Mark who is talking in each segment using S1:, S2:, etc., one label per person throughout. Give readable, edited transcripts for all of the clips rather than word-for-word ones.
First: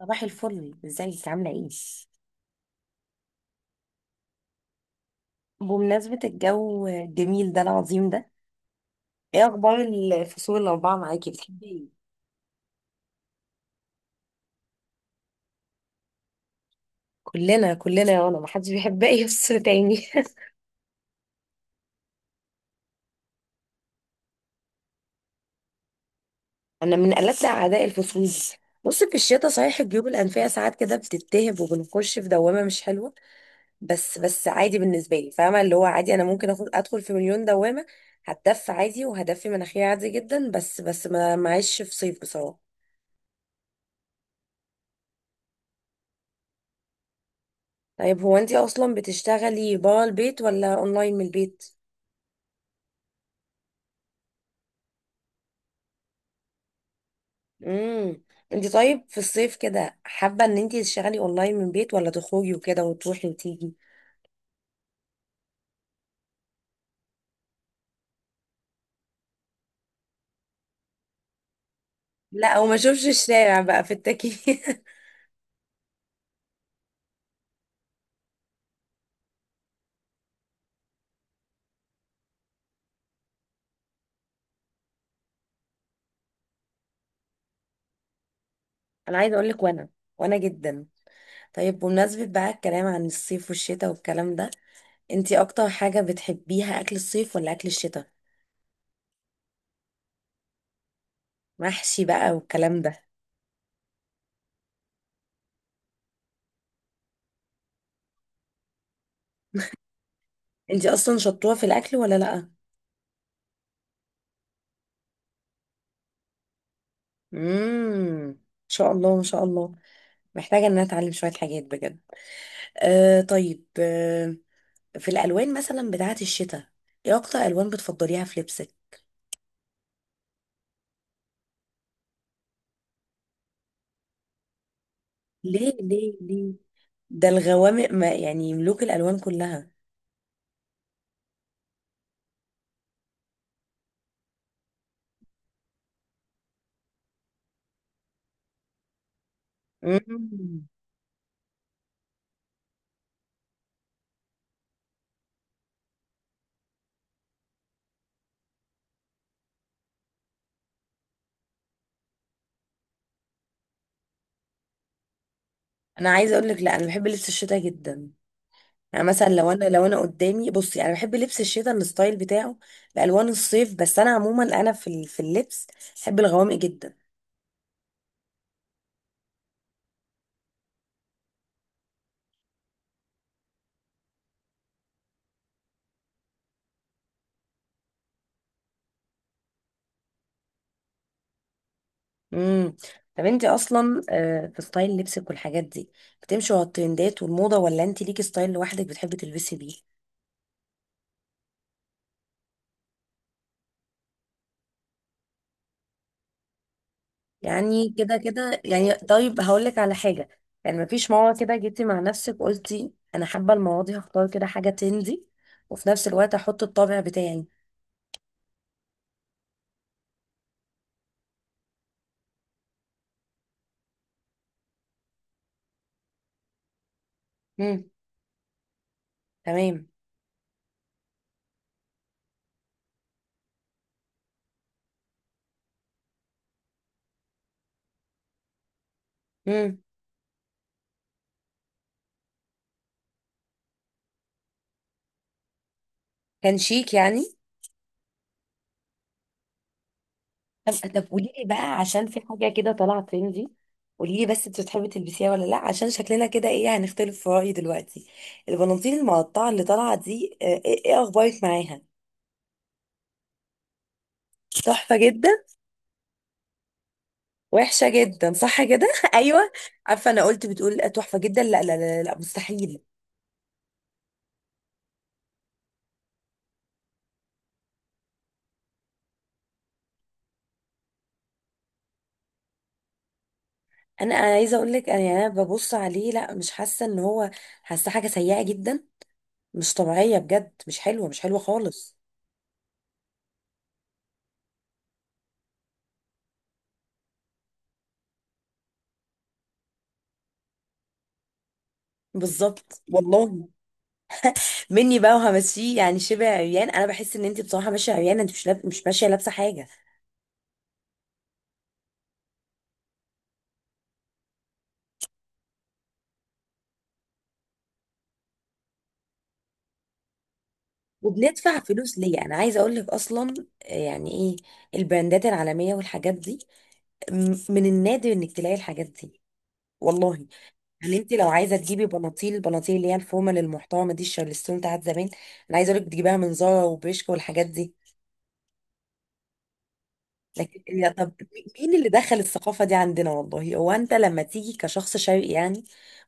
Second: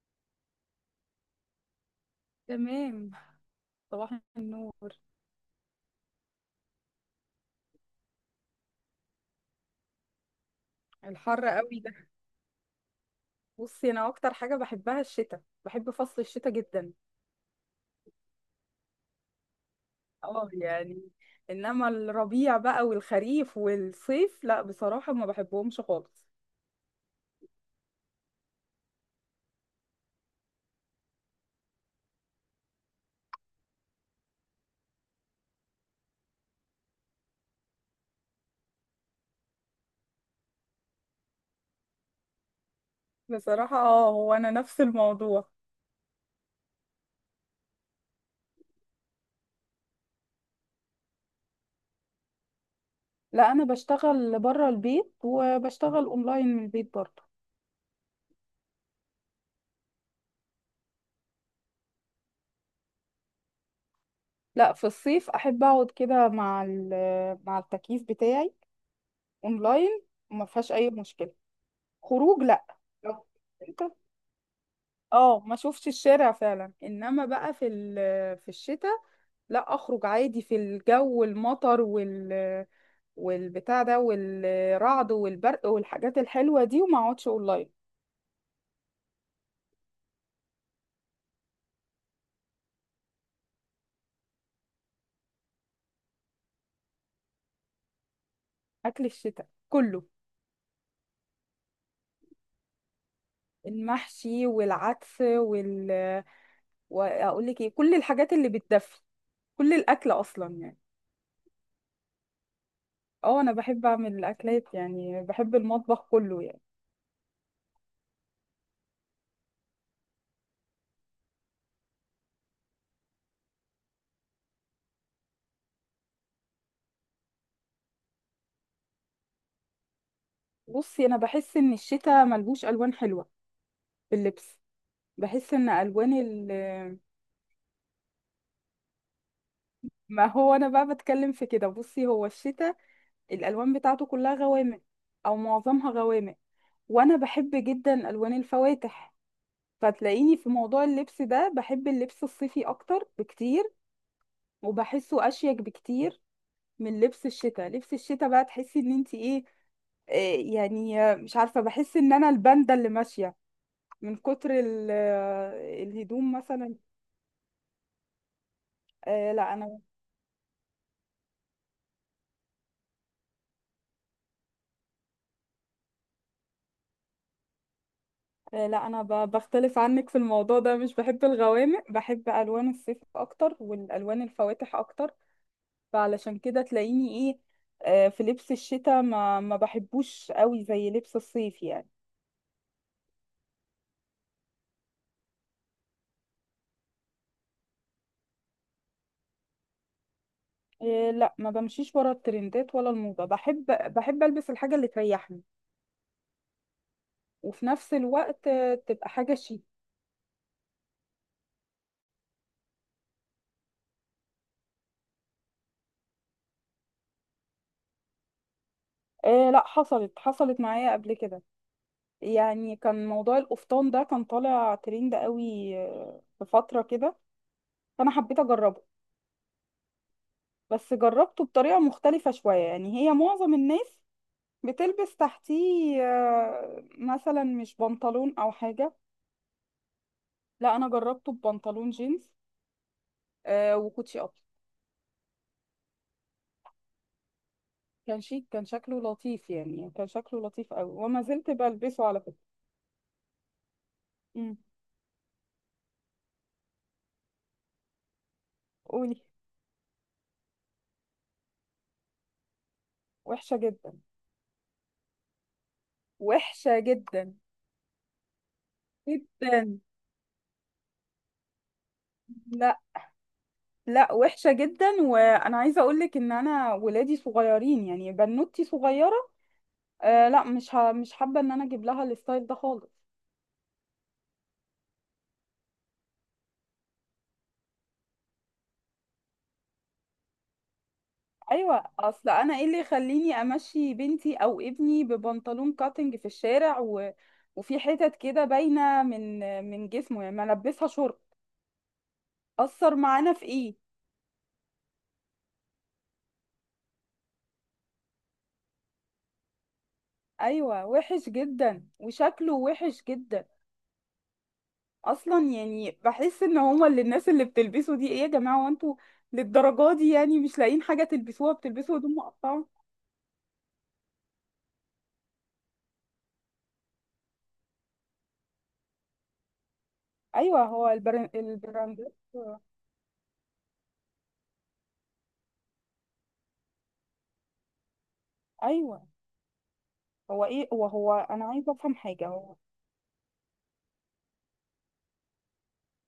S1: صباح الفل، ازيك؟ عاملة ايه؟
S2: تمام. صباح النور.
S1: بمناسبة الجو الجميل ده العظيم ده، ايه اخبار الفصول الاربعة معاكي؟
S2: الحر
S1: بتحبي
S2: قوي
S1: ايه؟
S2: ده. بصي، انا اكتر حاجه بحبها الشتاء، بحب فصل الشتاء جدا.
S1: كلنا يا رنا، محدش بيحب اي فصل تاني.
S2: اه يعني، انما الربيع بقى والخريف والصيف لا، بصراحه ما بحبهمش خالص.
S1: انا من قلبنا اعداء الفصول دي. بص، في الشتاء صحيح الجيوب الانفية ساعات كده بتتهب وبنخش في دوامة مش حلوة، بس عادي بالنسبة لي، فاهمة؟ اللي هو عادي، انا ممكن اخد ادخل في مليون دوامة، هتدفي عادي وهدفي مناخيري عادي جدا، بس ما معيش في صيف بصراحة.
S2: بصراحه اه، هو انا نفس الموضوع.
S1: طيب هو انت اصلا بتشتغلي برا البيت ولا اونلاين من البيت؟
S2: لا، انا بشتغل بره البيت وبشتغل اونلاين من البيت برضه.
S1: امم انت طيب في الصيف كده حابه ان انت تشتغلي اونلاين من البيت ولا تخرجي وكده وتروحي وتيجي؟
S2: لا، في الصيف احب اقعد كده مع مع التكييف بتاعي اونلاين، وما فيهاش اي مشكله. خروج
S1: لا،
S2: لا.
S1: او ما اشوفش
S2: لو-
S1: الشارع بقى في التكييف.
S2: اه، ما شوفش الشارع فعلا. انما بقى في الشتاء، لا، اخرج عادي في الجو المطر والبتاع ده والرعد والبرق والحاجات الحلوة دي، وما اقعدش اونلاين.
S1: انا عايزه اقول لك، وانا وانا جدا. طيب بمناسبه بقى الكلام عن الصيف والشتاء والكلام ده، انت اكتر حاجه بتحبيها اكل الصيف ولا اكل الشتاء؟
S2: اكل الشتاء كله،
S1: محشي بقى والكلام ده.
S2: المحشي والعدس واقول لك ايه، كل الحاجات اللي بتدفي، كل الاكل اصلا يعني.
S1: انت اصلا شطوره في الاكل ولا لا؟
S2: اه، انا بحب اعمل الاكلات، يعني بحب المطبخ كله يعني.
S1: ان شاء الله، ان شاء الله. محتاجه ان انا اتعلم شويه حاجات بجد. آه طيب، آه، في الألوان مثلا بتاعة الشتاء، ايه أكتر ألوان بتفضليها في لبسك؟
S2: بصي، انا بحس ان الشتاء ملهوش الوان حلوة في اللبس. بحس ان
S1: ليه
S2: الوان
S1: ليه
S2: ال
S1: ليه؟ ده الغوامق ما يعني ملوك الألوان كلها.
S2: ما هو انا بقى بتكلم في كده. بصي، هو الشتاء الالوان بتاعته كلها غوامق، او معظمها غوامق، وانا بحب جدا الوان الفواتح. فتلاقيني في
S1: مم.
S2: موضوع اللبس ده بحب اللبس الصيفي اكتر بكتير، وبحسه اشيك بكتير من لبس الشتاء. لبس الشتاء بقى تحسي ان انت ايه، مش عارفة، بحس ان انا الباندا اللي ماشية من كتر
S1: أنا
S2: الهدوم
S1: عايزة أقول لك،
S2: مثلا.
S1: لا، أنا بحب لبس الشتاء جدا. يعني مثلا
S2: آه،
S1: لو
S2: لا
S1: أنا
S2: انا
S1: لو أنا قدامي، بصي أنا بحب لبس الشتاء الستايل بتاعه بألوان الصيف، بس أنا عموما أنا في اللبس بحب الغوامق جدا.
S2: لا انا بختلف عنك في الموضوع ده، مش بحب الغوامق، بحب الوان الصيف اكتر والالوان الفواتح اكتر. فعلشان كده تلاقيني ايه، في لبس الشتاء ما بحبوش قوي زي لبس الصيف يعني.
S1: امم طب انت اصلا في ستايل لبسك والحاجات دي، بتمشي على الترندات والموضه ولا انت ليكي ستايل لوحدك بتحبي تلبسي بيه؟
S2: إيه لا، ما بمشيش ورا الترندات ولا الموضة. بحب بحب البس الحاجة اللي تريحني، وفي
S1: يعني
S2: نفس
S1: كده
S2: الوقت
S1: كده يعني.
S2: تبقى حاجة
S1: طيب
S2: شيك.
S1: هقول لك على حاجة، يعني مفيش موضوع كده جيتي مع نفسك قلتي أنا حابة المواضيع، هختار كده حاجة تندي وفي نفس الوقت أحط الطابع بتاعي؟
S2: إيه لا، حصلت معايا قبل كده. يعني كان موضوع القفطان ده كان طالع ترند قوي في فترة كده،
S1: امم
S2: فأنا حبيت أجربه.
S1: تمام.
S2: بس جربته بطريقة مختلفة شوية. يعني هي معظم الناس بتلبس تحتيه مثلا مش بنطلون أو حاجة.
S1: امم
S2: لا، أنا جربته ببنطلون جينز وكوتشي أبيض.
S1: كان شيك يعني؟
S2: كان شيك، كان شكله لطيف يعني، كان شكله
S1: طب
S2: لطيف أوي،
S1: طب
S2: وما
S1: قولي لي
S2: زلت
S1: بقى،
S2: بلبسه
S1: عشان في
S2: على فكرة.
S1: حاجة كده طالعة ترندي، قولي لي بس
S2: أمم،
S1: انت بتحبي تلبسيها ولا لا، عشان شكلنا كده ايه هنختلف في رأيي دلوقتي. البناطيل
S2: قولي.
S1: المقطعة اللي طالعة دي ايه، إيه أخبارك معاها؟
S2: وحشة جدا.
S1: تحفة جدا.
S2: وحشة جدا.
S1: وحشة جدا صح كده؟ ايوه.
S2: جدا.
S1: عارفة انا قلت بتقول تحفة جدا؟ لا لا لا، لا مستحيل.
S2: لا. لا وحشة جدا، وأنا عايزة أقولك إن أنا ولادي صغيرين، يعني بنوتي صغيرة. آه لا، مش حابة إن أنا أجيب لها الستايل ده خالص.
S1: أنا عايزة اقول لك، انا يعني انا ببص عليه، لا مش حاسة ان هو، حاسة حاجة سيئة جدا، مش طبيعية بجد، مش حلوة، مش حلوة
S2: ايوه،
S1: خالص.
S2: اصل انا ايه اللي يخليني امشي بنتي او ابني ببنطلون كاتنج في الشارع وفي حتت كده باينه من جسمه، يعني ما البسها شورت،
S1: بالظبط
S2: اثر معانا في
S1: والله.
S2: ايه.
S1: مني بقى وهمشيه يعني شبه عريان، انا بحس ان انت بصراحة ماشية عريانة، انت مش ماشية لابسة حاجة.
S2: ايوه، وحش جدا وشكله وحش جدا. اصلا يعني بحس ان هما اللي الناس اللي بتلبسوا دي، ايه يا جماعه، هو انتوا للدرجه دي يعني مش لاقيين حاجه تلبسوها،
S1: وبندفع فلوس
S2: بتلبسوا هدوم
S1: ليه؟ انا عايزة
S2: مقطعه.
S1: اقول لك اصلا يعني ايه، البراندات العالمية والحاجات دي، من النادر انك تلاقي الحاجات دي، والله.
S2: ايوه.
S1: يعني انت لو عايزه تجيبي
S2: البراندات
S1: بناطيل، اللي هي الفورمه للمحترمه دي، الشارلستون بتاعت زمان، انا عايزه اقول لك بتجيبها من زارا وبريشكا والحاجات دي.
S2: ايوه. هو
S1: لكن
S2: ايه، هو
S1: يا طب،
S2: هو انا عايزه
S1: مين اللي
S2: افهم
S1: دخل
S2: حاجه. هو
S1: الثقافه دي عندنا والله؟ هو انت لما تيجي كشخص شرقي يعني،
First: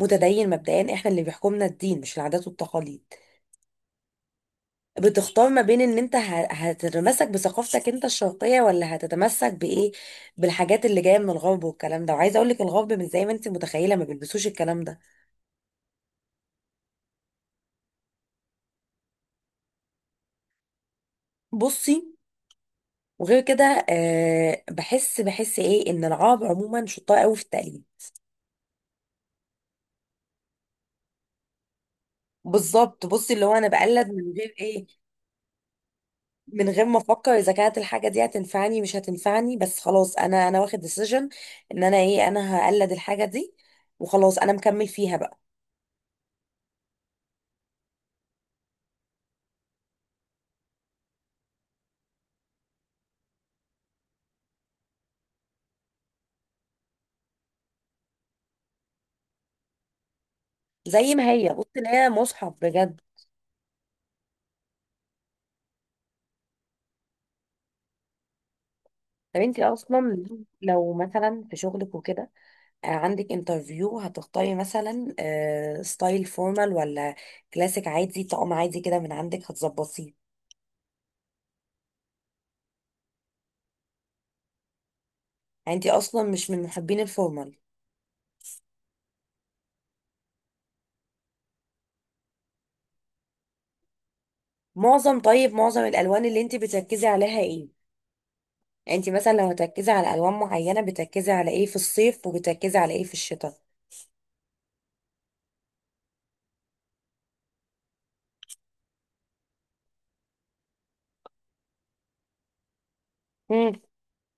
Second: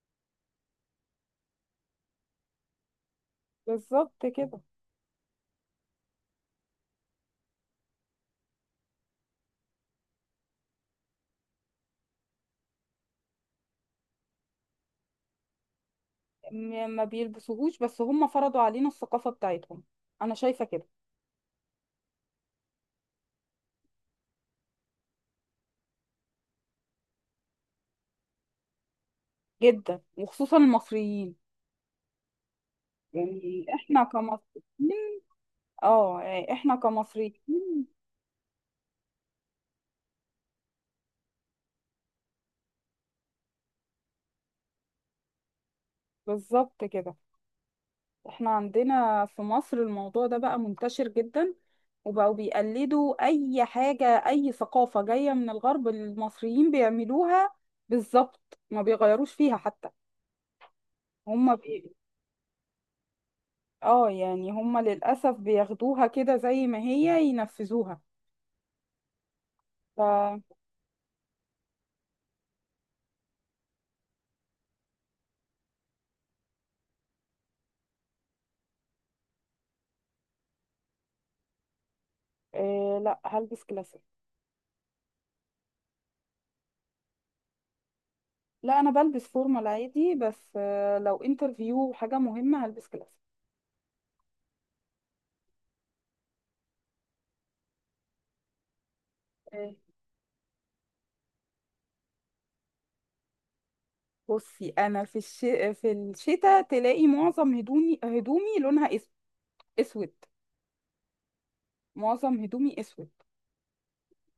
S1: متدين مبدئيا، احنا اللي بيحكمنا الدين مش العادات والتقاليد،
S2: بالظبط كده.
S1: بتختار ما بين ان انت هتتمسك بثقافتك انت الشرقيه ولا هتتمسك بايه، بالحاجات اللي جايه من الغرب والكلام ده. وعايزه اقول لك الغرب مش زي ما انت متخيله، ما بيلبسوش الكلام ده.
S2: ما بيلبسوهوش، بس هم فرضوا علينا الثقافة بتاعتهم. انا شايفة كده.
S1: بصي، وغير كده آه، بحس، ايه، ان العرب عموما شطار قوي في التقليد.
S2: جدا، وخصوصا المصريين،
S1: بالظبط. بصي اللي هو
S2: يعني
S1: انا
S2: احنا
S1: بقلد من غير ايه،
S2: كمصريين. اه يعني
S1: من
S2: احنا
S1: غير ما افكر
S2: كمصريين.
S1: اذا كانت الحاجه دي هتنفعني مش هتنفعني، بس خلاص انا واخد ديسيجن ان انا ايه، انا هقلد الحاجه دي وخلاص، انا مكمل فيها بقى
S2: بالظبط كده. احنا عندنا في مصر الموضوع ده بقى منتشر جدا، وبقوا بيقلدوا اي حاجة، اي ثقافة جاية من الغرب المصريين بيعملوها بالظبط، ما بيغيروش فيها حتى.
S1: زي ما هي،
S2: هم
S1: بصي اللي
S2: بي...
S1: هي مصحف بجد.
S2: اه يعني هم للأسف بياخدوها كده زي ما هي، ينفذوها.
S1: طب انت اصلا لو مثلا في شغلك وكده، عندك انترفيو، هتختاري مثلا ستايل فورمال ولا كلاسيك عادي، طقم عادي كده من عندك هتظبطيه؟
S2: آه لا، هلبس كلاسيك.
S1: يعني انت اصلا مش من محبين الفورمال؟
S2: لا، انا بلبس فورمال عادي، بس آه لو انترفيو حاجه مهمه هلبس كلاسيك.
S1: معظم، طيب معظم الالوان اللي انت بتركزي عليها ايه؟ يعني انت مثلا لو
S2: مم.
S1: هتركزي على الوان معينه، بتركزي على ايه في الصيف وبتركزي على ايه في الشتاء؟
S2: بصي انا في الش... في الشتاء تلاقي معظم هدومي، اسود. معظم هدومي اسود
S1: امم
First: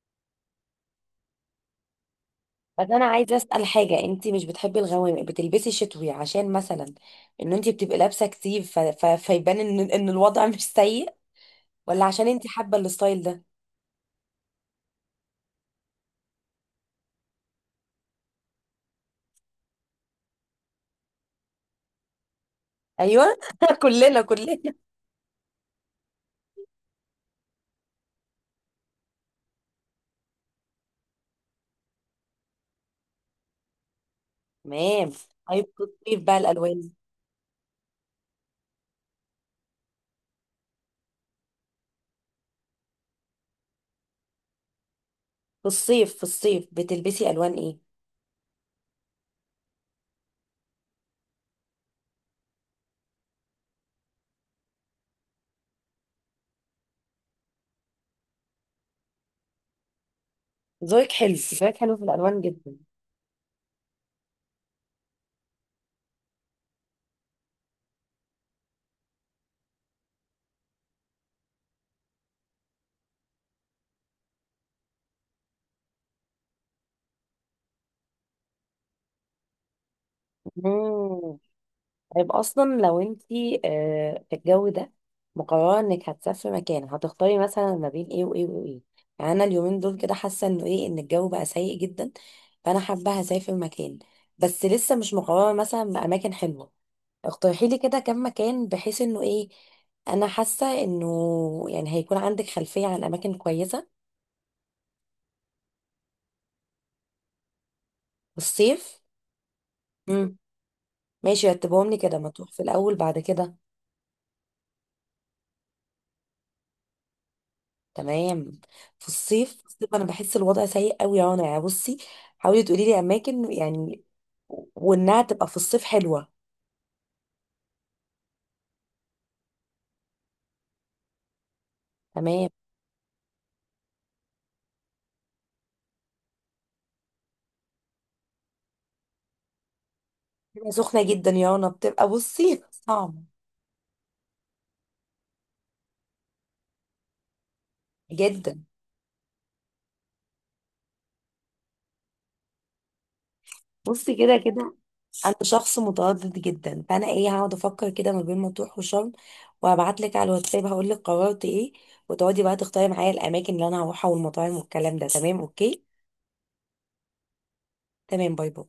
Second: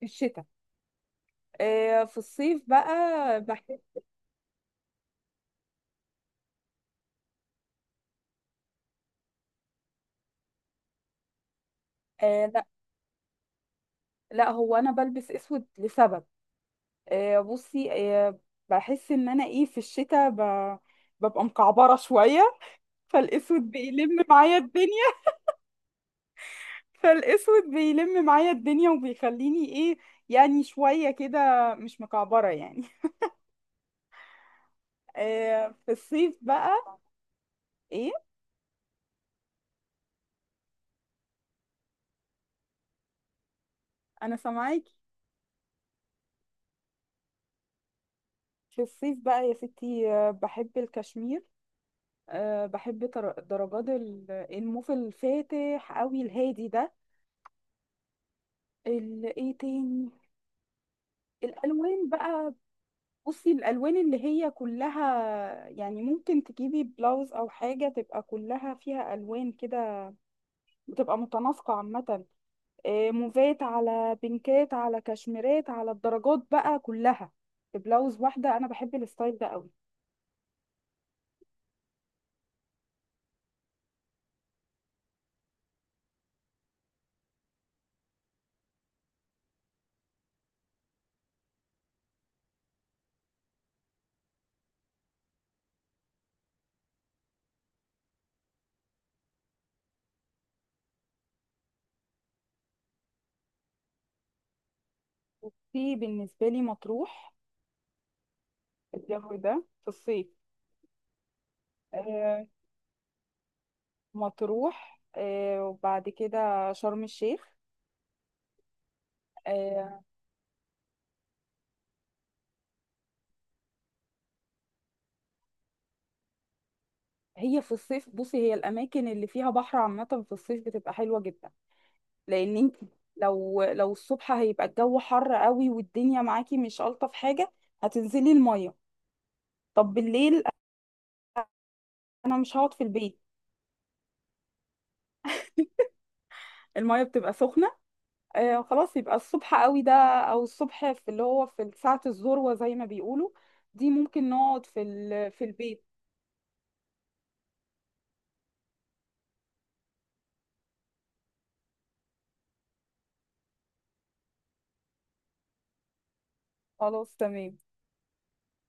S2: في الشتاء. آه في الصيف
S1: بس انا عايزه
S2: بقى
S1: اسال
S2: بحس.
S1: حاجه، انت مش بتحبي الغوامق، بتلبسي شتوي عشان مثلا ان انت بتبقي لابسه كتير فيبان ان الوضع مش سيء، ولا عشان انت
S2: آه لا،
S1: حابه الستايل ده؟
S2: لا هو انا بلبس اسود لسبب. آه، بصي آه، بحس ان انا ايه، في الشتاء ببقى مكعبره شويه،
S1: ايوه.
S2: فالاسود
S1: كلنا
S2: بيلم
S1: كلنا
S2: معايا الدنيا. فالاسود بيلم معايا الدنيا وبيخليني ايه، يعني شوية كده مش مكعبرة يعني.
S1: تمام. طيب
S2: آه
S1: في
S2: في
S1: الصيف بقى
S2: الصيف
S1: الالوان،
S2: بقى. ايه، انا سامعاكي.
S1: في الصيف، بتلبسي الوان ايه؟
S2: في الصيف بقى يا ستي، بحب الكشمير. أه، بحب درجات الموف الفاتح قوي الهادي ده. ايه تاني؟
S1: ذوقك حلو، ذوقك حلو في
S2: الالوان
S1: الالوان
S2: بقى،
S1: جدا.
S2: بصي الالوان اللي هي كلها، يعني ممكن تجيبي بلاوز او حاجه تبقى كلها فيها الوان كده، بتبقى متناسقه عامه، موفات على بينكات على كشميرات على الدرجات بقى كلها في بلاوز واحدة. أنا بحب الستايل ده قوي.
S1: مم. طيب اصلا لو انتي في الجو ده مقرره انك هتسافري مكان، هتختاري مثلا ما بين ايه وايه وايه؟ يعني انا اليومين دول كده حاسه انه ايه، ان الجو بقى سيء جدا، فانا حابه هسافر مكان، بس لسه مش مقرره. مثلا باماكن حلوه، اقترحي لي كده كم مكان، بحيث انه ايه، انا حاسه انه يعني هيكون عندك خلفيه عن اماكن كويسه.
S2: في بالنسبة لي مطروح،
S1: والصيف.
S2: الجو ده في الصيف.
S1: امم ماشي، رتبهم لي كده، ما
S2: آه،
S1: تروح في الاول بعد كده.
S2: مطروح، وبعد كده شرم الشيخ.
S1: تمام. في الصيف
S2: آه،
S1: انا بحس الوضع سيء قوي يا رنا، يعني بصي حاولي تقولي لي اماكن يعني، وانها تبقى في الصيف حلوه.
S2: هي في الصيف، بصي هي الأماكن اللي فيها بحر عامة في الصيف بتبقى حلوة جدا،
S1: تمام.
S2: لأن انت لو الصبح هيبقى الجو حر قوي، والدنيا معاكي مش ألطف حاجة، هتنزلي المية. طب بالليل،
S1: بتبقى سخنه جدا يا رنا، بتبقى
S2: أنا مش
S1: بصي
S2: هقعد في
S1: صعبه
S2: البيت. المية بتبقى سخنة. آه
S1: جدا.
S2: خلاص، يبقى الصبح قوي ده، أو الصبح في اللي هو في ساعة الذروة زي ما بيقولوا، دي
S1: بصي
S2: ممكن
S1: كده
S2: نقعد
S1: كده،
S2: في
S1: انا
S2: في
S1: شخص
S2: البيت.
S1: متردد جدا، فانا ايه هقعد افكر كده ما بين مطروح وشرم، وهبعت لك على الواتساب هقول لك قررت ايه، وتقعدي بقى تختاري معايا الاماكن اللي انا هروحها والمطاعم والكلام ده. تمام، اوكي؟
S2: خلاص تمام.
S1: تمام، باي باي.